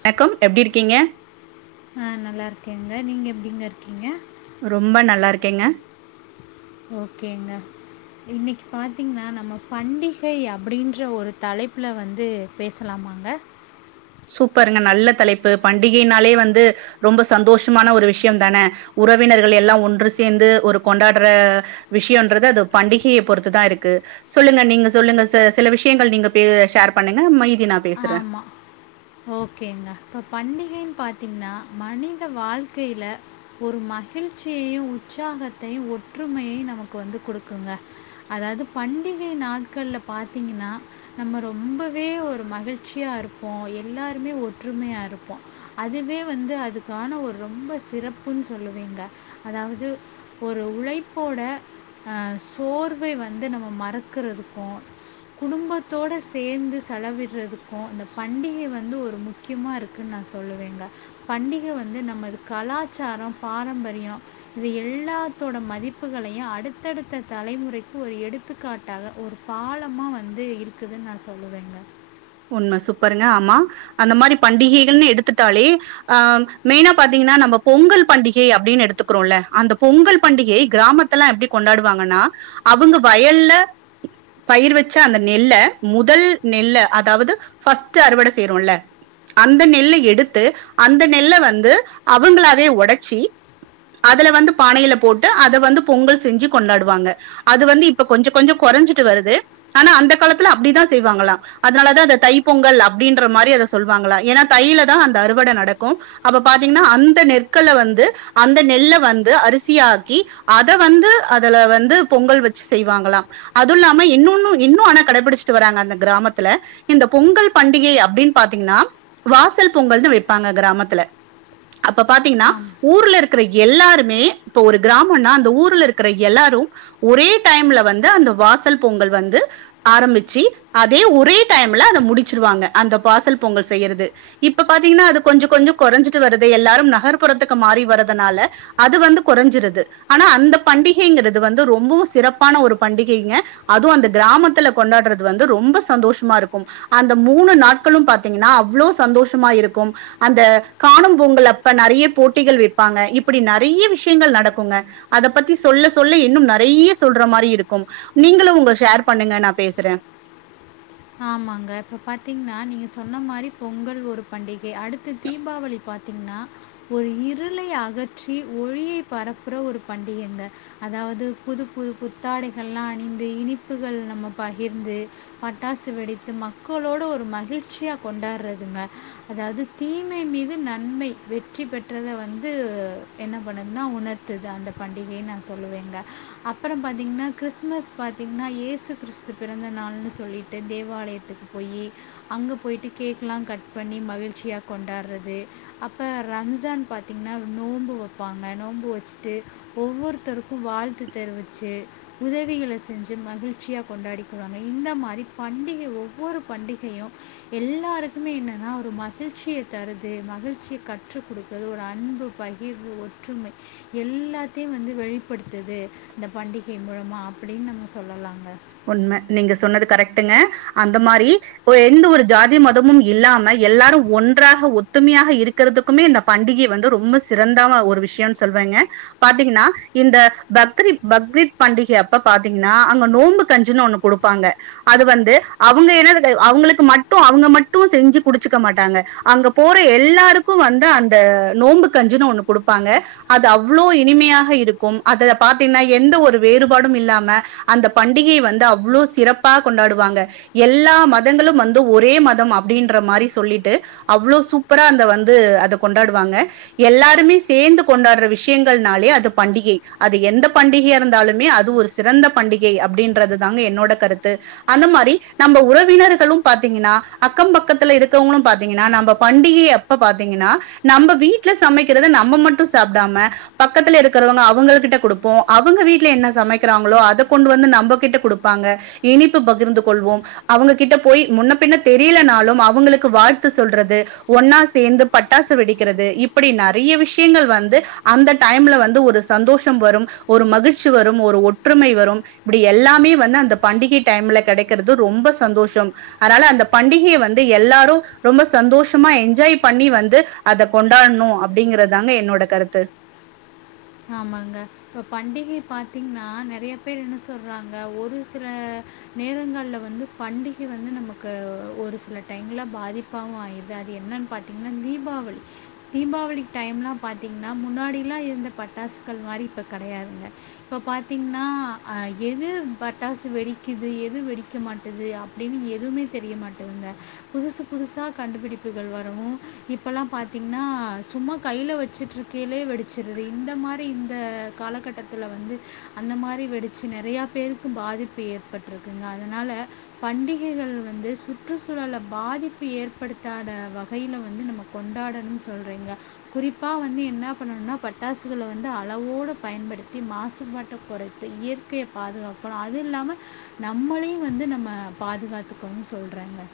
வணக்கம் எப்டி இருக்கீங்க ஆ நல்லா இருக்கேங்க நீங்க எப்டிங்க இருக்கீங்க ரொம்ப நல்லா இருக்கேங்க ஓகேங்க இன்னக்கி பாத்தீங்ன்னா நம்ம பண்டிகை அப்புடின்ற ஒரு தலைப்புல வந்து பேசலாமாங்க சூப்பருங்க நல்ல தலைப்பு பண்டிகைனாலே வந்து ரொம்ப சந்தோஷமான ஒரு விஷயம் தானே உறவினர்கள் எல்லா ஒன்று சேந்து ஒரு கொண்டாடுற விஷயோன்றது அது பண்டிகையை பொறுத்து தா இருக்கு சொல்லுங்க நீங்க சொல்லுங்க ச சில விஷயங்கள் நீங்க பே ஷேர் பண்ணுங்க மயிதிய நா பேசுறே ஆமா. ஓகேங்க இப்ப பண்டிகைன்னு பாத்தீங்கின்னா மனித வாழ்க்கையில ஒரு மகிழ்ச்சியையு உற்சாகத்தையு ஒற்றுமையையு நமக்கு வந்து குடுக்குங்க அதாவது பண்டிகை நாட்கள்ல பாத்தீங்கின்னா நம்ம ரொம்பவே ஒரு மகிழ்ச் ழ்ச்சியா இருப்போ எல்லாருமே ஒற்றுமையா இருப்போ அதுவே வந்து அதுக்கான ஒரு ரொம்ப சிறப்புன் சொல்லுவீங்க அதாவது ஒரு உழைப்போட அ சோர்வை வந்து நம்ம மறக்குறதுக்கு குடும்பத்தோட சேந்து செலவிட்றதுக் அ இந்த பண்டிகை வந்து ஒரு முக்கியமா இருக்குன் நா சொல்லுவேங்க பண்டிக வந்து நம்மது கலாச்சார பாரம்பரிய இது எல்லாத்தோட மதிப்புகளையு அடுத்தடுத்த தலைமுறைக்கு ஒரு எடுத்துக்காட்டாக ஒரு பாலமா வந்து இருக்குதுன் நா சொல்லுவேங்க உண்ம சூப்பருங்க ஆமா அந்த மாரி பண்டிகைகள்னு எடுத்துட்டாலே ஆ மெயினா பாத்தீங்கனா நம்ம பொங்கல் பண்டிகை அப்டினு எடுத்துக்கிறோல அந்த பொங்கல் பண்டிகை கிராமத் துலலா எப்டி கொண்டாடுவாங்கனா அவங்க வயல்ல பயிர் வச்ச அந்த நெல்ல முதல் நெல்ல அதாவது ஃபர்ஸ்ட்டு அறுவட செய்றோல்ல அந்த நெல்ல எடுத்து அந்த நெல்ல வந்து அவங்களாவே ஒடச்சி அதுல வந்து பானையில போட்டு அத வந்து பொங்கல் செஞ்சி கொண்டாடுவாங்க அது வந்து இப்ப கொஞ்ச கொஞ்ச கொறஞ்சிட்டு வருது ஆனா அந்த காலத்துல அப்டிதா செய்வாங்களா அதனாலதா அத தை பொங்கல் அப்டின்ற மாரி அத சொல்வாங்களா ஏனா தைலதா அந்த அறுவட நடக்கு அப்ப பாத்தீங்கன்னா அந்த நெற்கல வந்து அந்த நெல்ல வந்து அரிசியாக்கி அத வந்து அதுல வந்து பொங்கல் வச்சி செய்வாங்களா அது இல்லாம இன்னொன்னு இன்னு ஆனா கடபிடிச்சிட்டு வராங்க அந்த கிராமத் துல இந்த பொங்கல் பண்டிகை அப்டின் பாத்தீங்கனா வாசல் பொங்கல்னு வெப்பாங்க கிராமத்துல அப்ப பாத்தீங்கன்னா ஆமா. ஊர்ல இரு க்ற எல்லாருமே இப்ப ஒரு கிராமனா அந்த ஊருல இருக்குற எல்லாரு ஒரே டைம்ல வந்து அந்த வாசல் பொங்கல் வந்து ஆரம்பிச்சி அதே ஒ ரே டைம்ல அத முடிச்சிருவாங்க அந்த பாசல் பொங்கல் செய்யறது இப்ப பாத்தீங்கன்னா அது கொஞ்ச கொஞ்ச கொறஞ்சிட்டு வருது எல்லாரும் நகர் புறத்துக்கு மாறி வரதுனால அது வந்து கொறஞ்சிருது ஆனா அந்த பண்டிகைங்கிறது வந்து ரொம்பவு சிறப்பான ஒரு பண்டிகைங்க அதுவு அந்த கிராமத்துல கொண்டாடுறது வந்து சந்தோஷ மா இருக்கும் அந்த மூணு நாட்களு பாத்தீங்கனா அவ்ளோ சந்தோஷமா இருக்கும் அந்த காணும் பொங்கலப்ப நெறைய போட்டிகள் வெப்பாங்க இப்டி நெறைய விஷயங்கள் நடக்குங்க அத பத்தி சொல்ல சொல்ல இன்னும் நெறைய சொல்ற மாரி இருக்கும் நீங்களு ஒங்க ஷேர் பண்ணுங்க நா பேசறே ஆமாங்க இப்ப பாத்தீங்னா நீங்க சொன்ன மாரி பொங்கல் ஒரு பண்டிகை அடுத்து தீபாவளி பாத்தீங்னா ஒரு இருளை அகற்றி ஒழியை பரப்புற ஒரு பண்டிகைங்க அதாவது புது புது புத்தாடைகள்லா அணிந்து இனிப்புகள் நம்ம பகிர்ந்து டாசு வெடித்து மக்களோட ஒரு மகிழ்ச்சியா கொண்டாடுறதுங்க அதாது தீமை மீது நன்மை வெற்றி பெற்றத வந்து என்ன பண்ணுதுனா உணர்த்துது அந்த பண்டிகைன் நா சொல்லுவேங்க அப்றோ பாத்தீங்கன்னா கிறிஸ்மஸ் பாத்தீங்கன்னா ஏசு கிறிஸ்து பிறந்த நாள்ன்னு சொல்லிட் ட்டு தேவாலயத்துக்கு போயி அங்க பொயிட்டு கேக்லா கட் பண்ணி மகிழ்ச்சியா கொண்டாடுறது அப்ப ரம்ஜான் பாத்தீங்னா நோம்பு வப்பாங்க நோம்பு வச்சிட்டு ஒவ்வொருத்தருக்கு வாழ்த்து தெரிவிச்சி உதவிகள செஞ்சி மகிழ்ச்சியா கொண்டாடிக்குவாங்க இந்த மாரி பண்டிக ஒவ்வொரு பண்டிகையு எல்லாருக்குமே என்னன்னா ஒரு மகிழ்ச்சிய தருது மகிழ்ச்சிய கற்றுக் குடுக்குது ஒரு அன்பும் பகிர்வு ஒற்றுமை எல்லாத்தியும் வந்து வெளிப்படுத்துது இந்த பண்டிகை மூலமா அப்டின் நம்ம சொல்லலாங்க உண்ம நீங்க சொன்னது கரெக்டுங்க அந்த மாரி ஒ எந்த ஒரு ஜாதி மதமும் இல்லாம எல்லாரு ஒன்றாக ஒத்துமையாக இருக் கிறதுக்குமே இந்த பண்டிகை வந்து ரொம்ப சிறந்தாவா ஒரு விஷ்யனு சொல்வேங்க பாத்தீங்கனா இந்த பக்ரித் பக்ரித் பண்டிகை அப்ப பாத்தீங்கன்னா அங்க நோம்புக் கஞ்சின்னு ஒண்ணு குடுப்பாங்க அது வந்து அவுங்க இனது அவுங்களுக்கு மட்டு அவுங்க மட்டு செஞ்சு குடிச்சுக்க மாட்டாங்க அங்கப் போற எல்லாருக்கு வந்து அந்த நோம்பு கஞ்சுனு ஒண்ணு குடுப்பாங்க அது அவ்வளோ இனிமையாக இருக்கு அத பாத்தீங்னா எந்த ஒரு வேறுபாடு இல்லாம அந்த பண் டிகை வந்து அவ்ளோ சிறப்பா கொண்டாடுவாங்க எல்லா மதங்களு வந்து ஒரே மதம் அப்டீன்ற மாரி சொல்லிட்டு அவ்ளோ சூப்பரா அந்த வந்து அத கொண்டாடுவாங்க எல்லாருமே சேந்து கொண்டாடுற விஷ்யங்கள்னாலே அது பண்டிகை அது எந்த பண்டிகையா இருந்தாலுமே அது ஒரு சிறந்த பண்டிகை அப்டின்றது தாங்க என்னோட கருத்து அந்த மாரி நம்ப உறவினர்களு பாத்தீங்கின்னா அக்க பக்கத்துல இருக்கவுங்களு பாத்தீங்கின்னா நம்ப பண்டிகை இப்ப பாத்தீங்கின்னா நம்ப வீட்டுல சமைக்கிறத நம்ப மட்டு சாப்ட்டாம பக்கத்து இருக்குறவுங்க அவுங்க கிட்ட குடுப்போ அவுங்க வீட்டில என்ன சமைக்கிறாங்களோ அத கொண்டு வந்து நம் ப கிட்ட குடுப்பாங்க இனிப்பு பகிர்ந்து கொள்வோ அவுங்ககிட்ட போய் முன்ன பின்ன தெரியிலனாலு அவுங்களுக்கு வாழ்த்து சொல்றது ஒன்னா சேந்து பட்டாசு வெடிக்கிறது இப்படி நெறைய விஷ்யங்கள் வந்து அந்த டைம்ல வந்து ஒரு சந்தோஷம் வரு ஒரு மகிழ்ச்சி வரு ஒரு ஒற்றுமை வரு இப்டி எல்லாமே வந்து அந்த பண்டிகை டைம்ல கெடைக்கிறது ரொம்ப சந்தோஷ அதால அந்த பண்டிகையை வந்து எல்லாரு ரொம்ப சந்தோஷமா என்ஜாய் பண்ணி வந்து அத கொண்டாடணு அப்டிங்கிறதாங்க என்னோட கருத்து ஆமாங்க இப்ப பண்டிகை பாத்தீங்கின்னா நெறைய பேர் என்ன சொல்றாங்க ஒரு சில நேரங்கால்ல வந்து பண்டிகை வந்து நமக்கு ஒரு சில டைம்ல பாதிப் பாவு ஆய்டுது அது என்னன்னு பாத்தீங்கன்னா தீபாவளி தீபாவளி டைம்ல்லா பாத்தீங்கின்னா முன்னாடி எல்லா இருந்த பட்டாசுகள் மாரி இப்ப கடையாதுங்க இப்ப பாத்தீங்கின்னா அ எது பட்டாசு வெடிக்குது எது வெடிக்க மாட்டது அப் டினு எதுவுமே தெரிய மாட்டேதுங்க புதுசு புதுசா கண்டுபிடிப்புகள் வரவு இப்பலா பாத்தீங்கின்னா சும்மா கையில வச்சிட்டு இருக்கிலே வெடிச்சிருது இந்த மாரி இந்த காலகட்டத்துல வந்து அந்த மாரி வெடிச்சு நெறைய பேருக்கு பாதிப்பு ஏற்பட்டிருக்குங்க அதனால பண்டிகைகள் வந்து சுற்றுச்சூழல பாதிப்பு ஏற்படுத்தாத வகையில வந்து கொண்டாடணுனு சொல்றீங்க குறிப்பா வந்து என்னா பண்ணணுனா பட் டாசுகள வந்து அளவோடு பயன்படுத்தி மாசுபாட்ட குறைத்து இயற்கைய பாதுகாக்கணு அது இல்லாம நம்மளையு வந்து நம்ம பாதுகாத்துக்கோனு சொல்றேங்க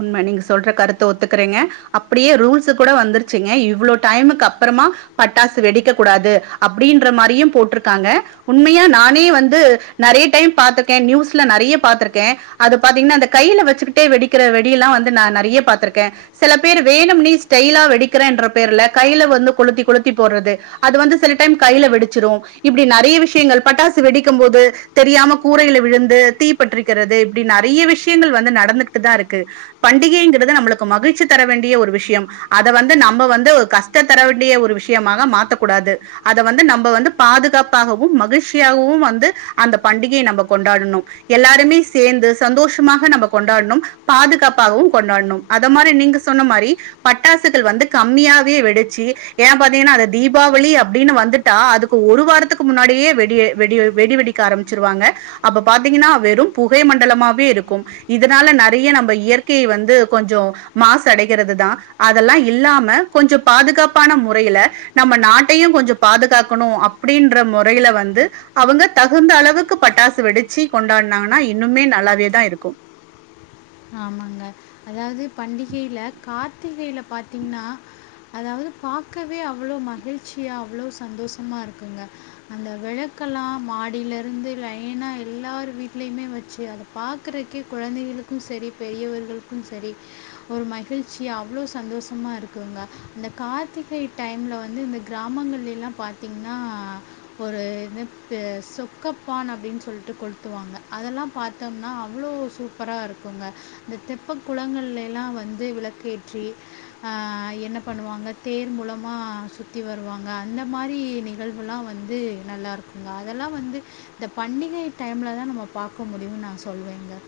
உண்ம நீங்க சொல்ற கருத்த ஒத்துக்கிறேங்க அப்டியே ரூல்ஸ்ஸு கூட வந்துருச்சிங்க இவ்ளோ டைமுக்கு அப்பறமா பட்டாசு வெடிக்க கூடாது அப்டின்ற மாரியு போட்ருக்காங்க உண்மையா நானே வந்து நெறைய டைம் பாத்திருக்கே நியூஸ்ல நெறைய பாத்திருக்கே அது பாத்திகின்னா அந்த கையில வச்சுக்கிட்டே வெடிக்கிற வெடி எல்லா வந்து நா நெறைய பாத்திருக்கே செல பேர் வேணும்னே ஸ்டைலா வெடிக்கின்ற பேர்ல கையில வந்து கொளுத்தி கொளுத்தி போட்றது அது வந்து சில டைம் கையில வெடிச்சிரு இப்டி நெறைய விஷ்யங்கள் பட்டாசு வெடிக்கு போது தெரியாம கூரையில விழுந்து தீப்பற்றிருக்கிறது இப்டி நெறைய விஷ்யங்கள் வந்து நடந்துகிட்டு தா இருக்கு பண்டிகைங்கிறது நம்பளுக்கு மகிழ்ச்சி தர வேண்டிய ஒரு விஷ்யம் அத வந்து நம்ப வந்து ஒரு கஷ்ட தர வேண்டிய ஒரு விஷ்யமாக மாத்த கூடாது அத வந்து நம்ப வந்து பாதுக்காப்பாகவு மகிழ்ச்சியாகவு வந்து அந்த பண்டிகை நம்ப கொண்டாடணு எல்லாருமே சேந்து சந்தோஷமாக நம்ப கொண்டாடணு பாதுகாப்பாகவு கொண்டாடணு அத மாரி நீங்க சொன்ன மாரி பட்டாசுகள் வந்து கம்மியாவே வெடிச்சி ஏனா பாத்தீங்கின்னா அது தீபாவளி அப்பிடின் வந்துட் டா அதுக்கு ஒரு வாரத்துக்கு முன்னாடியே வெடிய வெடி வெடி வெடிக்க ஆரம்பிச்சிருவாங்க அப்ப பாத்தீங்கின்னா வெறு புகை மண்டலமாவே இருக்கு இதனால நெற ய நம்ப இயற்கைய வந்து கொஞ்சோ மாசு அடைகிறது தா அதெல்லா இல்லாம கொஞ்சோ பாதுகாப்பான முறையில நம்ம நாட்டையு கொஞ்சோ பாதுகாக்கணு அப்பிடின்ற முறையில வந்து அவுங்க தகுந்த அளவுக்கு பட்டாசு வெடிச்சி கொண்டாடுனாங்கன்னா இன்னுமே நல்லாவே தாருக்கு ஆமாங்க அதாவது பண்டிகைல கார்த்திகைல பாத்தீங்ன்னா அதாவது பாக்கவே அவ்ளோ மகிழ்ச்சியா அவ்ளோ சந்தோஷமாருக்குங்க அந்த வெளக்கெல்லா மாடியிலருந்து லைனா எல்லாரு வீட்லயுமே வச்சு அத பாக்குறக்கே கொழந்தைகளுக்கு செரி பெரியவர்களுக்கு செரி ஒரு மகிழ்ச்சியா அவ்ளோ சந்தோஷமாருக்குங்க இந்த கார்த்திகை டைம்ல வந்து இந்த கிராமங்கள்லா பாத்திங்ன்னா ஒரு இது ப்பு சொக்கப்பான அப்டின்னு சொல்ட்டு கொளுத்துவாங்க அதெல்லா பாத் தம்னா அவ்ளோ சூப்பராருக்கு ங்க இந்த தெப்ப குளங்கள்ல எல்லா வந்து விளக்கேற்றி ஆ என்ன பண்ணுவாங்க தேர் மூலமா சுத்தி வருவாங்க அந்த மாரி நிகழ்வெலா வந்து நல்லாருக்குங்க அதெல்லா வந்து இந்த பண்டிகை டைம்ல தா நம்ம பாக்க முடியும்னு நா சொல்வேங்க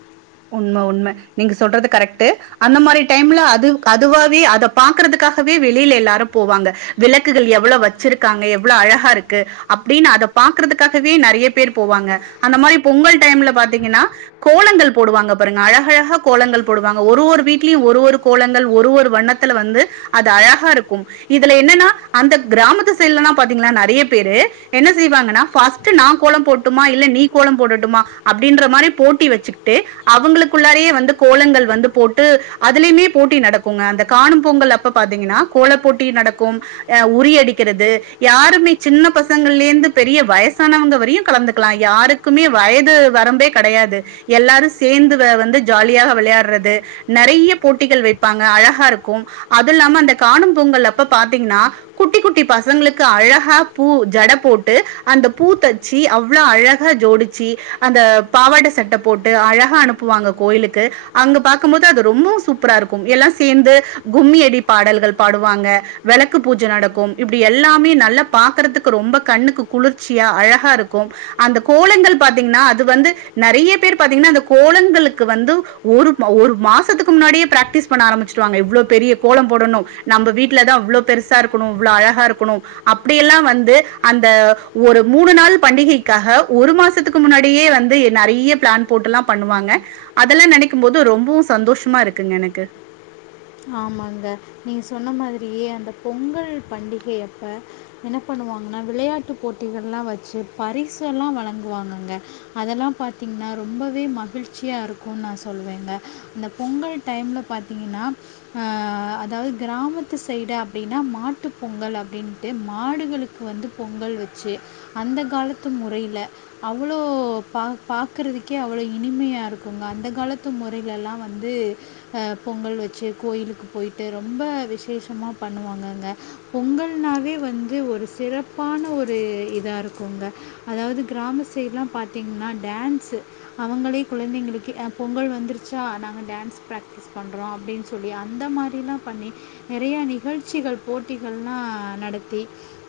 உண்ம உண்ம நீங்க சொல்றது கரெக்டு அந்த மாறி டைம்ல அதுக்கதுவாவே அத பாக்குறதுக்காகவே வெளில எல்லாரு போவாங்க விளக்குகள் எவ்ளோ வச்சிருக்காங்க எவ்ளோ அழகாருக்கு அப்படின்னு அத பாக்குறதுக்காகவே நெறைய பேர் போவாங்க அந்த மாறி பொங்கல் டைம்ல பாத்தீங்கன்னா கோலங்கள் போடுவாங்க பாருங்க அழகழக கோலங்கள் போடுவாங்க ஒரு ஒரு வீட்லயு ஒரு ஒரு கோலங்கள் ஒரு வண்ணத்தில வந்து அது அழகாருக்கு இதுல என்னன்னா அந்த கிராமத்து சைடலலா பாத்தீங்கன்னா நெறைய பேரு என்ன செய்வாங்கன்னா ஃபஸ் ட்டு நா கோலம் போடட்டுமா இல்ல நீ கோலம் போடட்டுமா அப்டின்ற மாறி போட்டி வச்சு ட்டு அவங்களுக்குள்ளாரே வந்து கோலங்கள் வந்து போட்டு அதுலயுமே போட்டி நடக்கு ங்க அந்த காணும் பொங்கல் அப்ப பாத்தீங்கன்னா கோல போட்டி நடக்கும் அ உறி அடிக்கிறது யாருமே சின்ன பசங்கள்லேருந்து பெரிய வயசானவங்க வரையு கலந்துக்கலா யாருக் க்குமே வயது வரம்பே கெடையாது எல்லாரு சேந்து வ வந்து ஜாலியாக வெளையாட்றது நெறைய போட்டிகள் வைப்பாங்க அழகாருக்கும் அது இல்லாம அந்த காணும் பொங்கல் அப்ப பாத்தீங்கன்னா குட்டி குட்டி பசங்களுக்கு அழகா பூ ஜட போட்டு அந்த பூ தச்சு அவ்ளோ அழகா ஜோடுச் சி அந்த பாவாட சட்ட போட்டு அழகா அனுப்புவாங்க கோயிலுக்கு அங்க பாக்கும்போது அது ரொம்ப சூப்பராருக்கும் எல்லாம் சேர்ந்து கும்மி அடி பாடல்கள் பாடுவாங்க விளக்கு பூஜ நடக்கும் இப்டி எல்லாமே நல்லா பாக்குறதுக்கு ரொம்ப கண்ணுக்கு குளிர்ச்சியா அழகா இருக்கும் அந்த கோலங்கள் பாத்தீங்கன்னா அது வந்து நெறைய பேர் பாத்தீங்கன்னா அந்த கோலங்களுக்கு வந்து ஒரு ஒரு மாசத்துக்கு முன்னாடியே பிராக்டிஸ் பண்ண ஆரம்பிச்சு வாங்க இவ்ளோ பெரிய கோலம் போடணு நம்ம வீட்டுல தா அவ்ளோ பெருசா இருக்கணு இவ்ளோ அழகா இருக்கணு அப்டியெல்லா வந்து அந்த ஒரு மூணு நாள் பண்டிகைக்காக ஒரு மா சத்துக்கு முன்னாடியே வந்து நெறைய பிளான் போட்டெல்லா பண்ணுவாங்க அதெல்லா நெனைக்கும் போது ரொம்பவும் சந்தோஷமா இருக்குங்க எனக்கு ஆமாங்க நீங்க சொன்ன மாதிரியே அந்தப் பொங்கல் பண்டிகையப்ப என்னப் பண்ணுவாங்கனா விளையாட்டுப் போட்டிகள்லா வச்சு பரிசெல்லா வழங்குவாங்கங்க அதெல்லாம் பாத்தீங்னா ரொம்பவே மகிழ்ச்சியா இருக்குன் நா சொல்வேங்க இந்தப் பொங்கல்ட் டைம்ல பாத்திங்கின்னா அ அதாவ் கிராமத்து சைடு அப்டினா மாட்டுப் பொங்கல் அப்டின்ட்டு மாடுகளுக் கு வந்துப் பொங்கல் வெச்சு அந்த காலத்து முறையில அவ்ளோ பாக் பாக்கறதுக்கே அவ்ளோ இனிமையா இருக்குங்க அந்த காலத்து முறையிலெல்லா வந்து அ பொங்கல் வெச்சு கோயிலுக்குப் போயிட்டு ரொம்ப விசேஷமாப் பண்ணுவாங்கங்க பொங்கல்னாவே வந்து ஒரு சிறப்பான ஒரு இதா இருக்குங்க அதாவ்து கிராம சைட்லாம் பாத்தீங்னா டான்ஸு அவங்களே குழந்தைங்களுக்கு அ பொங்கல் வந்துருச்சா நாங்க டான்ஸ் பிராக்டிஸ் பண்றோ அப்டின் சொல்லி அந்த மாரிலாம் பண்ணி நெறைய நிகழ்ச்சிகள் போட்டிகள்லா நடத்தி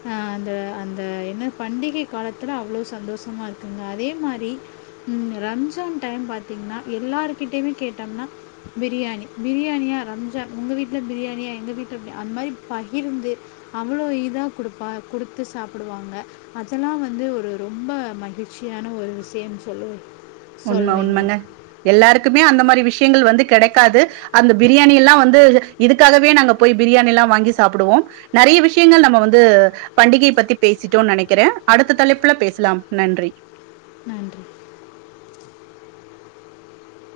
அ அந்த அந்த என்ன பண்டிகை காலத்துல அவ்ளோ சந்தோஷமா இருக்குங்க அதே மாரி ம் ரம்ஜான் டைம் பாத்தீங்னா எல்லாருகிட்டியுமே கேட்டம்னா பிரியாணி பிரி யாணியா ரம்ஜா உங்க வீட்ல பிரியாணியா எங்க வீட்ல பி அந் மாரி பகிர்ந்து அவ்ளோ இதாக் குடுப்பா குடுத்து சாப்புடுவாங்க அதெல்லா வந்து ஒரு ரொம்ப மகிழ்ச்சியான ஒரு விஷியன் சொல்லுவே உண்ம உண்மங்க எல்லாருக்குமே அந்த மாரி விஷ்யங்கள் வந்து கெடக்காது அந்த பிரியாணியெல்லா வந்து இதுக்காகவே நாங்கப் போய் பிரியாணியெல்லா வாங்கி சாப்புடுவோம் நெறைய விஷ்யங்கள் நம்ம வந்து பண்டிகைய பத்தி பேசிட்டோன் நெனைக்கிறே அடுத்த தலைப்புல பேசலாம் நன்றி நன்றி